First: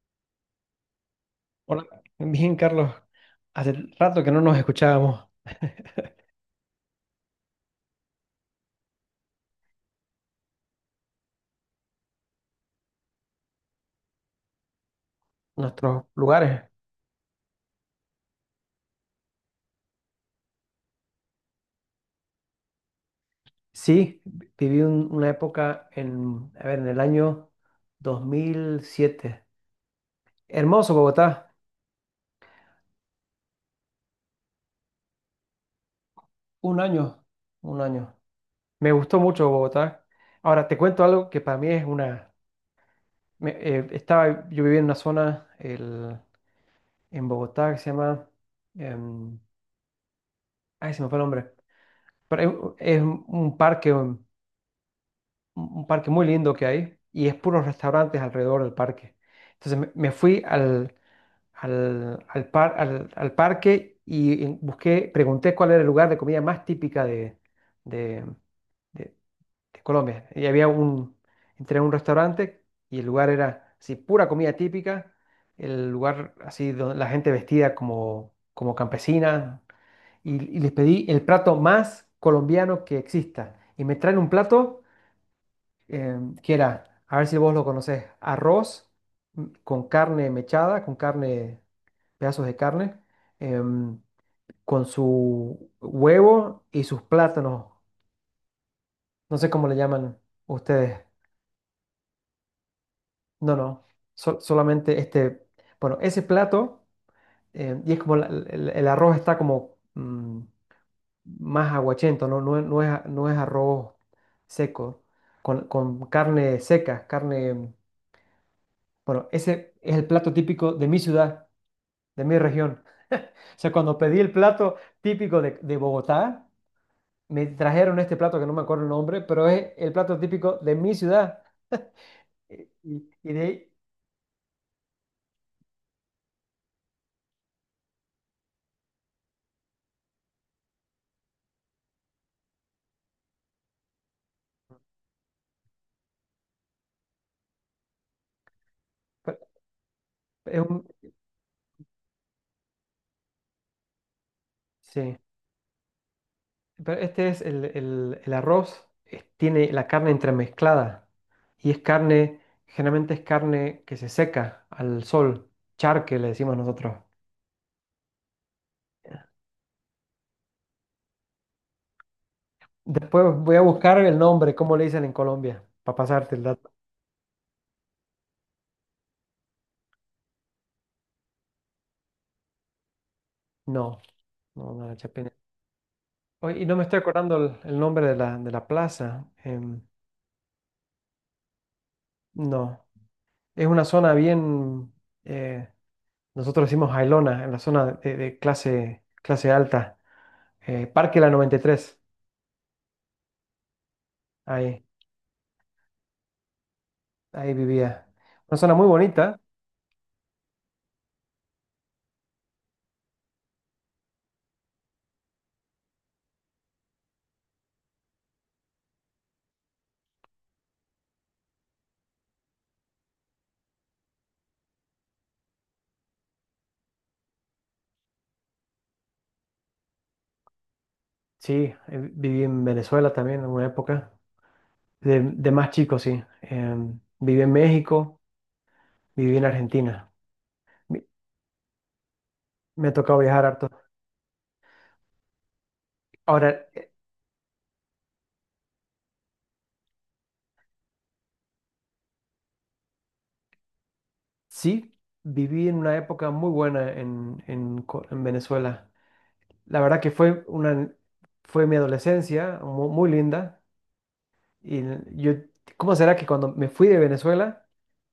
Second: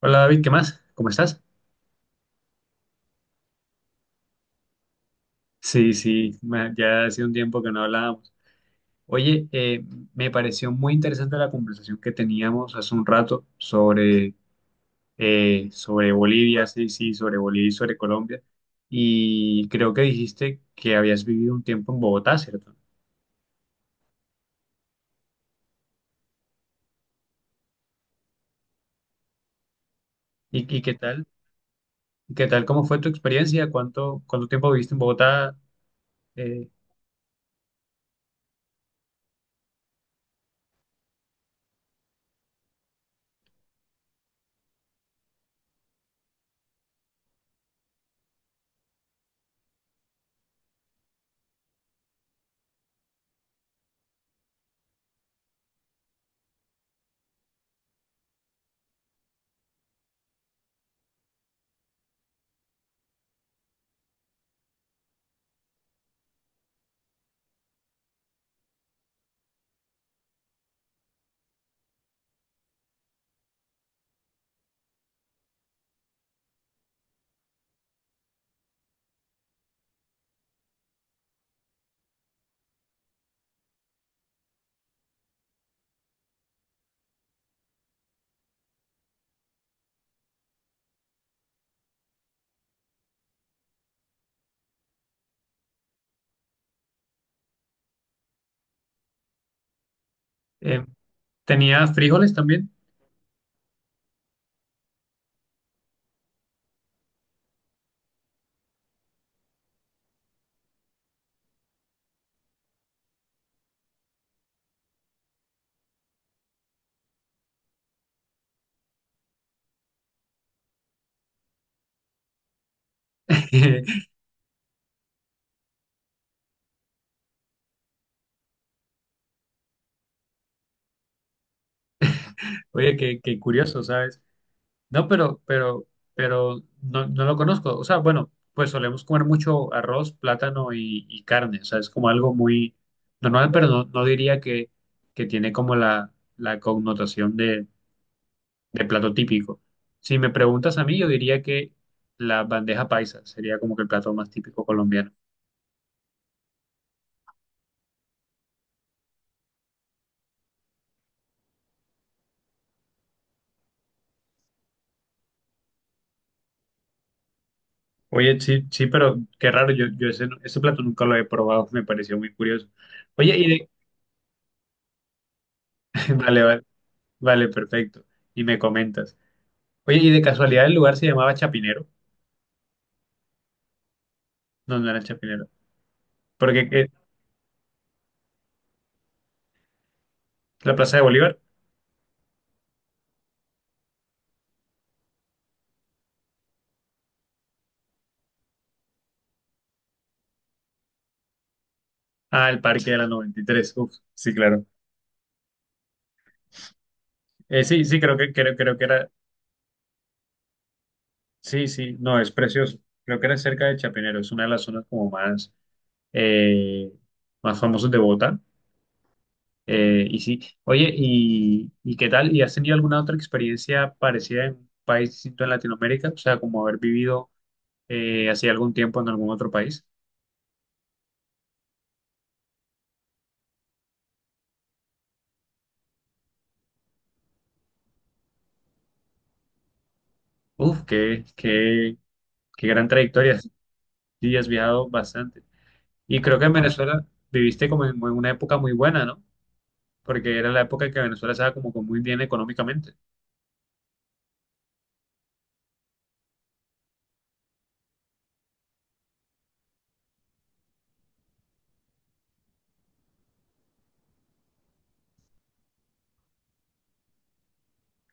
Hola David, ¿qué más? ¿Cómo estás? Hola, bien, Carlos. Hace rato que no nos escuchábamos Sí, sí, ya hace un tiempo que no hablábamos. Oye, me pareció muy interesante la conversación que teníamos hace un rato sobre, eh, nuestros sobre lugares. Bolivia, sí, sí, sobre Bolivia y sobre Colombia. Y creo que dijiste que habías vivido un tiempo en Bogotá, ¿cierto? Sí, viví una época en, a ver, en el año 2007. ¿Y qué Hermoso tal? Bogotá, ¿Qué tal? ¿Cómo fue tu experiencia? ¿Cuánto tiempo viviste en Bogotá? Eh, un año, un año. Me gustó mucho Bogotá. Ahora, te cuento algo que para mí es una... estaba, yo vivía en una zona en Bogotá que se llama... em, ay, se me fue el nombre. Pero es, un parque muy lindo que hay y es puros restaurantes alrededor del parque. Entonces me fui al parque y busqué, pregunté cuál era el lugar de comida más típica de, de- de Colombia. Y había entré a un restaurante y el lugar era así, pura comida típica, el lugar así donde la gente vestida como campesina y les pedí el plato más colombiano que exista. Y me traen un plato que era, a ver si vos lo conocés, arroz con carne mechada, con carne, pedazos de carne, em, con su huevo y sus plátanos. No sé cómo le llaman eh, ustedes. ¿Tenías frijoles también? No, no, solamente este, bueno, ese plato, y es como el arroz está como más aguachento, ¿no? no no es arroz seco, con carne seca, carne. Bueno, ese es el plato típico de mi ciudad, de mi región. O sea, cuando pedí el plato típico de Bogotá, me trajeron este plato que no me acuerdo el nombre, pero es el plato típico de mi ciudad. Y, Oye, y- qué, y qué de ahí, curioso, ¿sabes? No, pero no, no lo conozco. O sea, bueno, pues solemos comer mucho arroz, plátano y carne. O sea, es como algo muy normal, pero no, no diría que tiene como la connotación de plato pe- típico. Si me es preguntas a un- mí, yo diría que la bandeja paisa sería como que el plato más típico colombiano. sí, pero este es el arroz, tiene la carne entremezclada y es carne, generalmente es carne que se seca al sol, charque le decimos nosotros. Oye, sí, sí, pero qué raro, yo ese plato nunca lo he probado, me pareció muy curioso. Oye, Después y voy a de- buscar el nombre, cómo le dicen en Colombia, para pasarte vale, el vale, dato. vale, perfecto. Y me comentas. Oye, y de casualidad el lugar se llamaba Chapinero. No, no, No, no no. era Chapinero. Oye, y Porque no me estoy acordando el nombre de la plaza. La Plaza de Bolívar. No, es una zona bien, eh, nosotros decimos Jailona, en la zona de clase alta. Parque La 93, Ah, el Parque de la Noventa y Tres, uf, sí, claro. ahí, ahí Sí, sí, vivía. creo que, creo, Una zona creo que muy era. bonita, Sí, sí, no, es precioso. Creo que era cerca de Chapinero. Es una de las zonas como más, eh, más famosas de Bogotá. Y sí, oye, ¿y qué tal? ¿Y has tenido alguna otra experiencia parecida en un país distinto en Latinoamérica? O sea, como haber vivido hace algún tiempo en algún otro país. sí, viví en Venezuela también en una época, de más chico, sí. Viví en México, viví en Argentina. Uf, Mi- qué gran Me ha tocado trayectoria. viajar harto. Sí, has viajado bastante. Y creo que en Ahora, Venezuela viviste como en una época muy buena, ¿no? Porque era la época en que Venezuela estaba como que muy bien económicamente. sí, viví en una época muy buena en Venezuela. La verdad que fue fue mi adolescencia muy linda. Y yo, ¿cómo será que cuando me fui de Venezuela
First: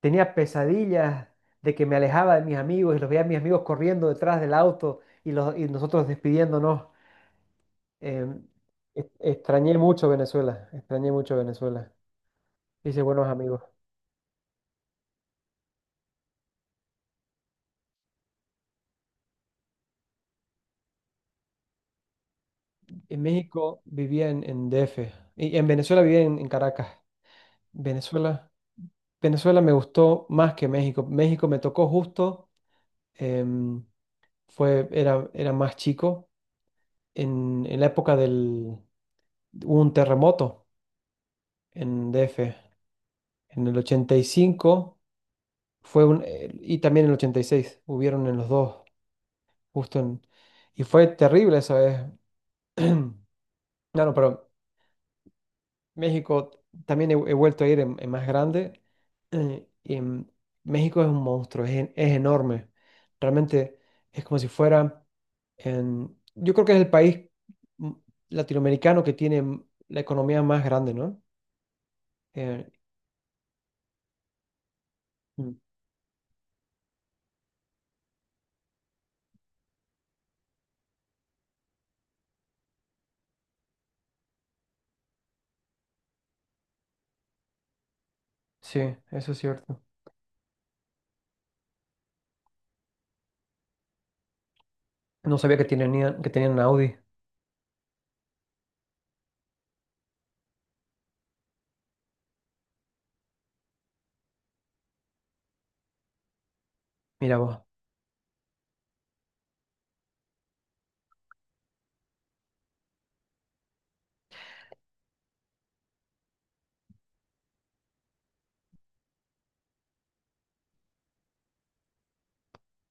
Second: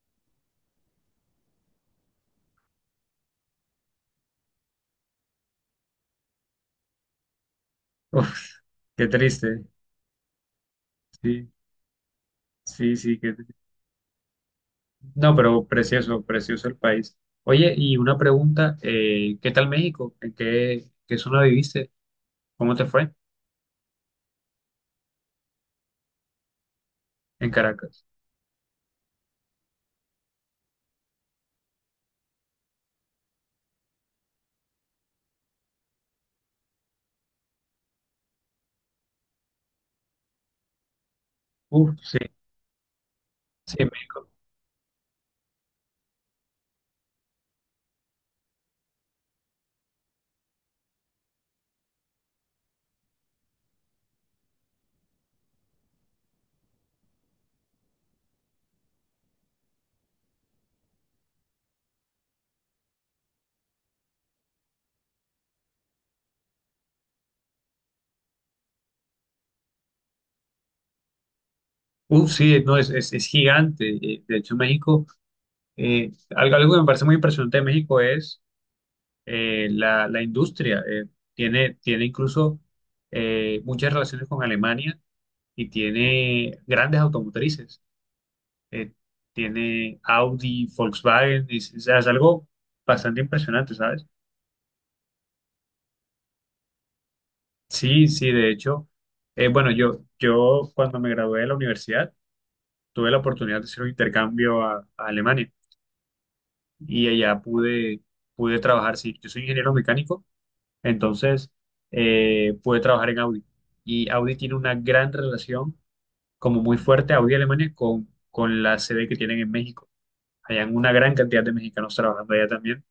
tenía pesadillas de que me alejaba de mis amigos y los veía a mis amigos corriendo detrás del auto y nosotros despidiéndonos? Em, Uf, qué triste. Extrañé mucho Venezuela, extrañé mucho Sí, Venezuela. sí, Hice sí. buenos amigos. No, pero precioso, precioso el país. Oye, y una pregunta, ¿qué tal México? ¿En qué zona viviste? ¿Cómo te fue? En México vivía en DF y en Venezuela vivía en Caracas. En Caracas. Venezuela, Venezuela me gustó más que México. México me tocó justo. em, era más chico, en la época hubo un terremoto Uf, en sí, DF, en sí, el en ochenta y México. cinco fue un, y también en el 86 hubieron en los dos, justo en, y fue terrible eso. Es, No, no, pero México, también he vuelto a ir en más grande, eh, y en- México es un monstruo, es enorme, realmente es como si fuera... Yo creo que es el país mm, latinoamericano que tiene la economía más grande, ¿no? Uf, sí, Eh, no, es gigante. De hecho, México, Mm. eh, algo que me parece muy impresionante de México es la industria. Tiene incluso muchas relaciones con Alemania y tiene grandes automotrices. Sí, eh, eso es cierto. Tiene Audi, Volkswagen, y es, o sea, es algo bastante impresionante, ¿sabes? No sabía que tenían Audi. Sí, sí, de hecho, bueno, yo cuando me gradué de la universidad tuve la oportunidad de hacer un intercambio a Alemania y Mira allá vos. pude trabajar, sí, yo soy ingeniero mecánico. Entonces, pude trabajar en Audi. Y Audi tiene una gran relación, como muy fuerte, Audi Alemania, con la sede que tienen en México. Hay una gran cantidad de mexicanos trabajando allá también,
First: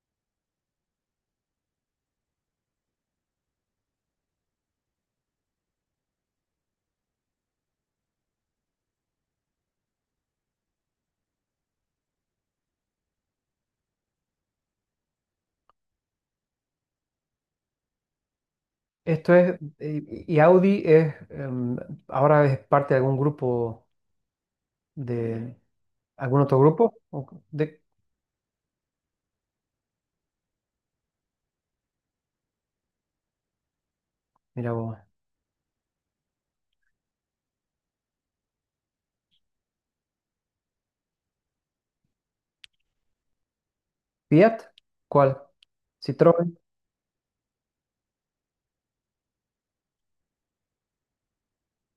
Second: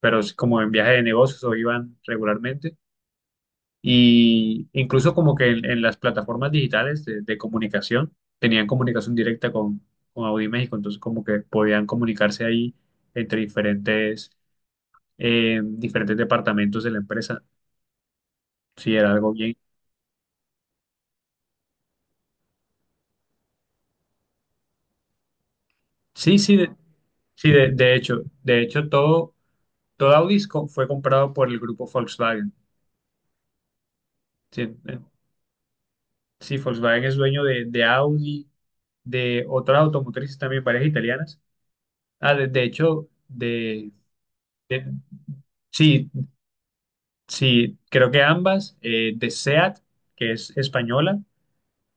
pero es como en viaje de negocios o iban regularmente. Y incluso como que en las plataformas digitales de comunicación, tenían comunicación directa con Audi México, entonces como que podían comunicarse ahí entre diferentes, diferentes departamentos de la empresa. Sí, era algo bien. Y Audi es, ahora es parte de algún grupo, de Sí, algún sí, otro de, grupo. De hecho, todo Audi es fue comprado por el grupo Volkswagen. Sí, Mira vos. eh, sí, Volkswagen es dueño de Audi, de otras automotrices también, varias italianas. Ah, de hecho, Fiat, de- ¿cuál? Sí, Citroën, sí, creo que ambas, de SEAT, que es española,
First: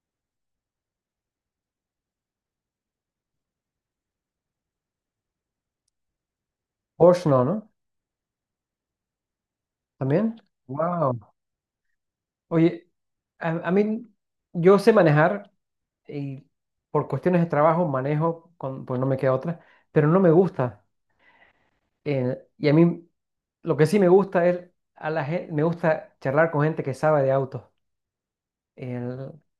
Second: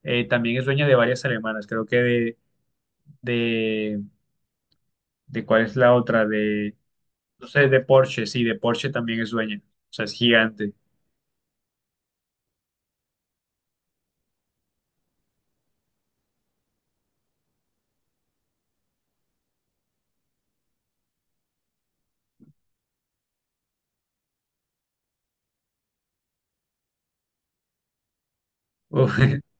también es dueña de varias alemanas. Creo que de, de ¿cuál es la otra? Porsche, no, No sé, ¿no? de Porsche, sí, de Porsche también es dueña. O sea, es ¿También? gigante. Wow. Oye, a mí, yo sé manejar, y por cuestiones de trabajo manejo, pues no me queda otra, pero no me gusta. Y a mí lo que sí me gusta a la gente, me gusta charlar con gente que sabe de autos. Uf. El-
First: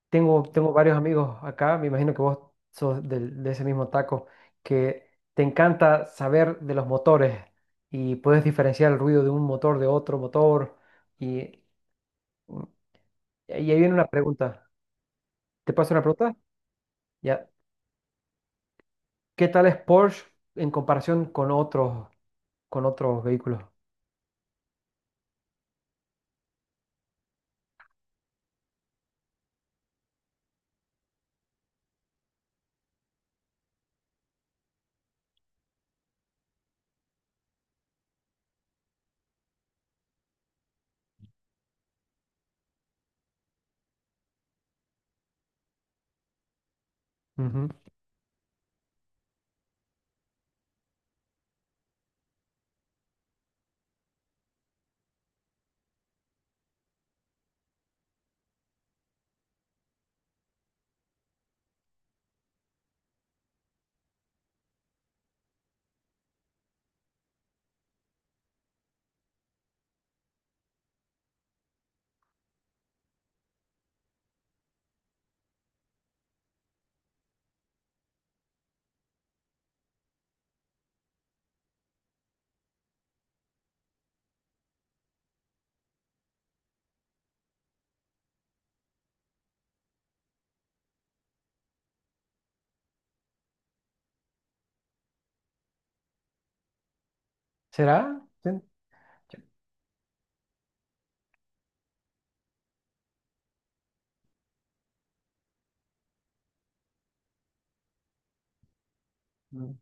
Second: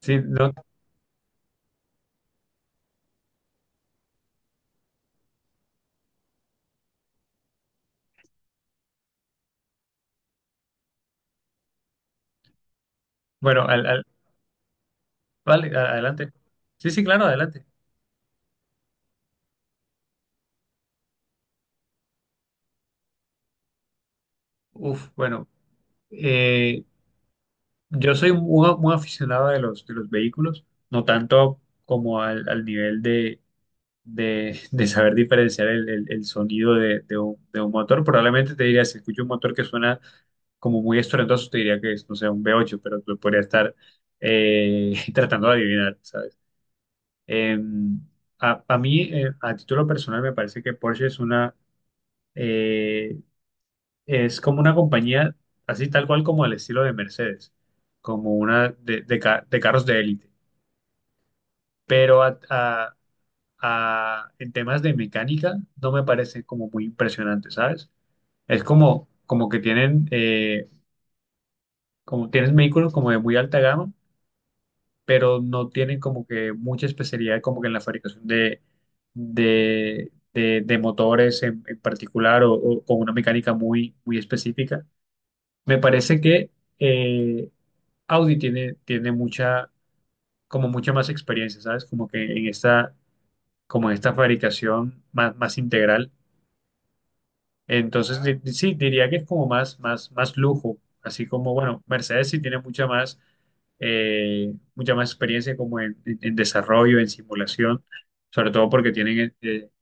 Sí, tengo, no, tengo varios amigos acá, me imagino que vos sos de ese mismo taco, que te encanta saber de los motores y puedes diferenciar el ruido de un motor de otro motor. Y, y bueno, ahí viene una pregunta. ¿Te vale, paso una adelante. pregunta? Sí, sí, claro, Ya. adelante. ¿Qué tal es Porsche en comparación con otros, con otros vehículos? Uf, bueno, eh, yo soy muy aficionado de los vehículos, no tanto como al nivel de saber diferenciar el sonido de un, de un motor. Probablemente te diría, si escucho un motor que suena como muy estruendoso, te diría que es, no sé, un v ocho, pero lo podría estar tratando de adivinar, ¿sabes? Ujú. Em, a mí, a título personal, me parece que Porsche es una... eh, Es como una compañía, así tal cual como el estilo de Mercedes, como una de carros de élite. Pero en temas de mecánica no me parece como muy impresionante, ¿sabes? Es como, como que tienen, como tienen vehículos como de muy alta gama, pero no tienen como que mucha especialidad como que en la fabricación de motores en particular o con una mecánica muy específica. Me parece que... eh, Audi tiene mucha, como mucha más experiencia, ¿sabes? Como que en esta, como en esta fabricación más integral. Entonces, ¿Será? Sí. Sí, diría que es como más lujo. Así como, bueno, Mercedes sí tiene mucha más experiencia como en, en desarrollo, en simulación, sobre todo porque tienen Mm.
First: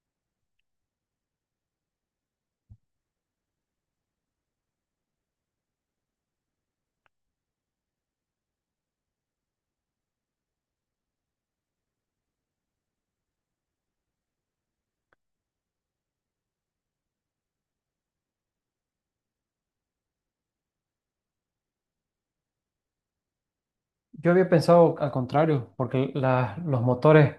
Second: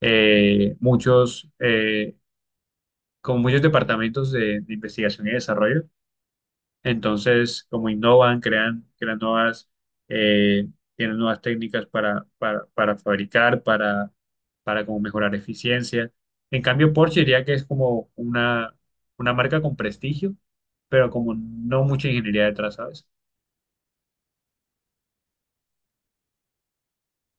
eh, muchos, eh, como muchos departamentos de investigación y desarrollo. Entonces, como innovan, crean nuevas, eh, tienen nuevas técnicas para fabricar, para como mejorar eficiencia. En cambio, Porsche diría que es como una marca con prestigio, pero como no mucha ingeniería detrás, ¿sabes? Yo había pensado al contrario, porque los motores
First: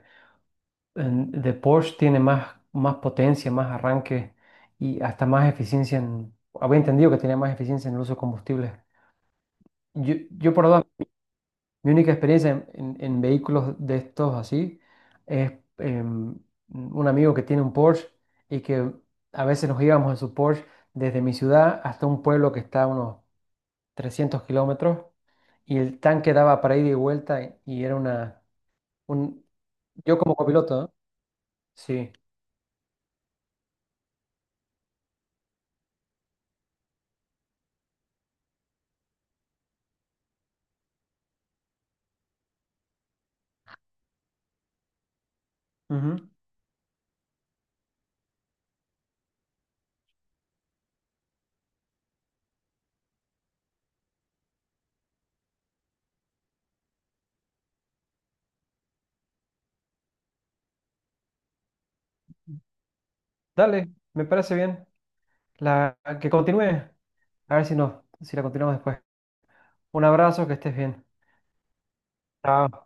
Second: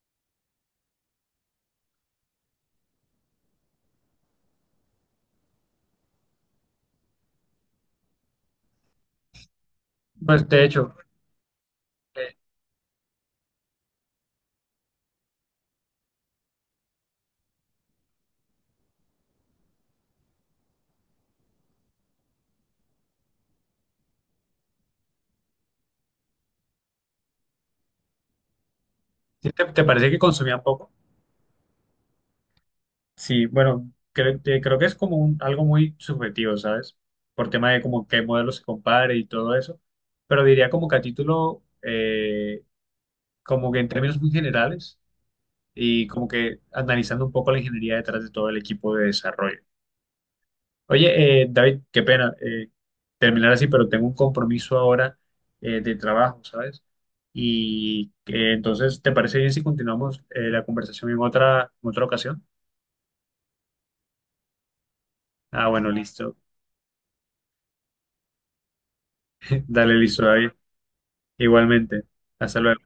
de Porsche tienen más, más potencia, más arranque y hasta más eficiencia en. Había entendido que tenía más eficiencia en el uso de combustibles. Yo, Pues yo de por ahora, hecho, mi única eh, experiencia en vehículos de estos así es em, un amigo que tiene un Porsche y que a veces nos íbamos en su Porsche desde mi ciudad hasta un pueblo que está a unos 300 kilómetros y el tanque daba para ida y vuelta, y era una. Un, ¿sí? ¿Te parece yo que como consumían copiloto, poco? ¿no? Sí. Sí, bueno, creo que es como un- algo muy subjetivo, ¿sabes? Por tema de como qué modelo se compare y todo eso. Pero diría como que a título... como que en términos muy generales y Ujú. como que analizando un poco la ingeniería detrás de todo el equipo de desarrollo. Oye, David, qué pena terminar así, pero tengo un compromiso ahora de trabajo, ¿sabes? Y entonces, ¿te parece bien si continuamos la conversación en otra ocasión? Dale, me parece bien. Ah, bueno, Que listo. continúe. A ver si no, si la continuamos después. Dale, Un listo, abrazo, David. que estés bien. Igualmente. Hasta luego. Chao.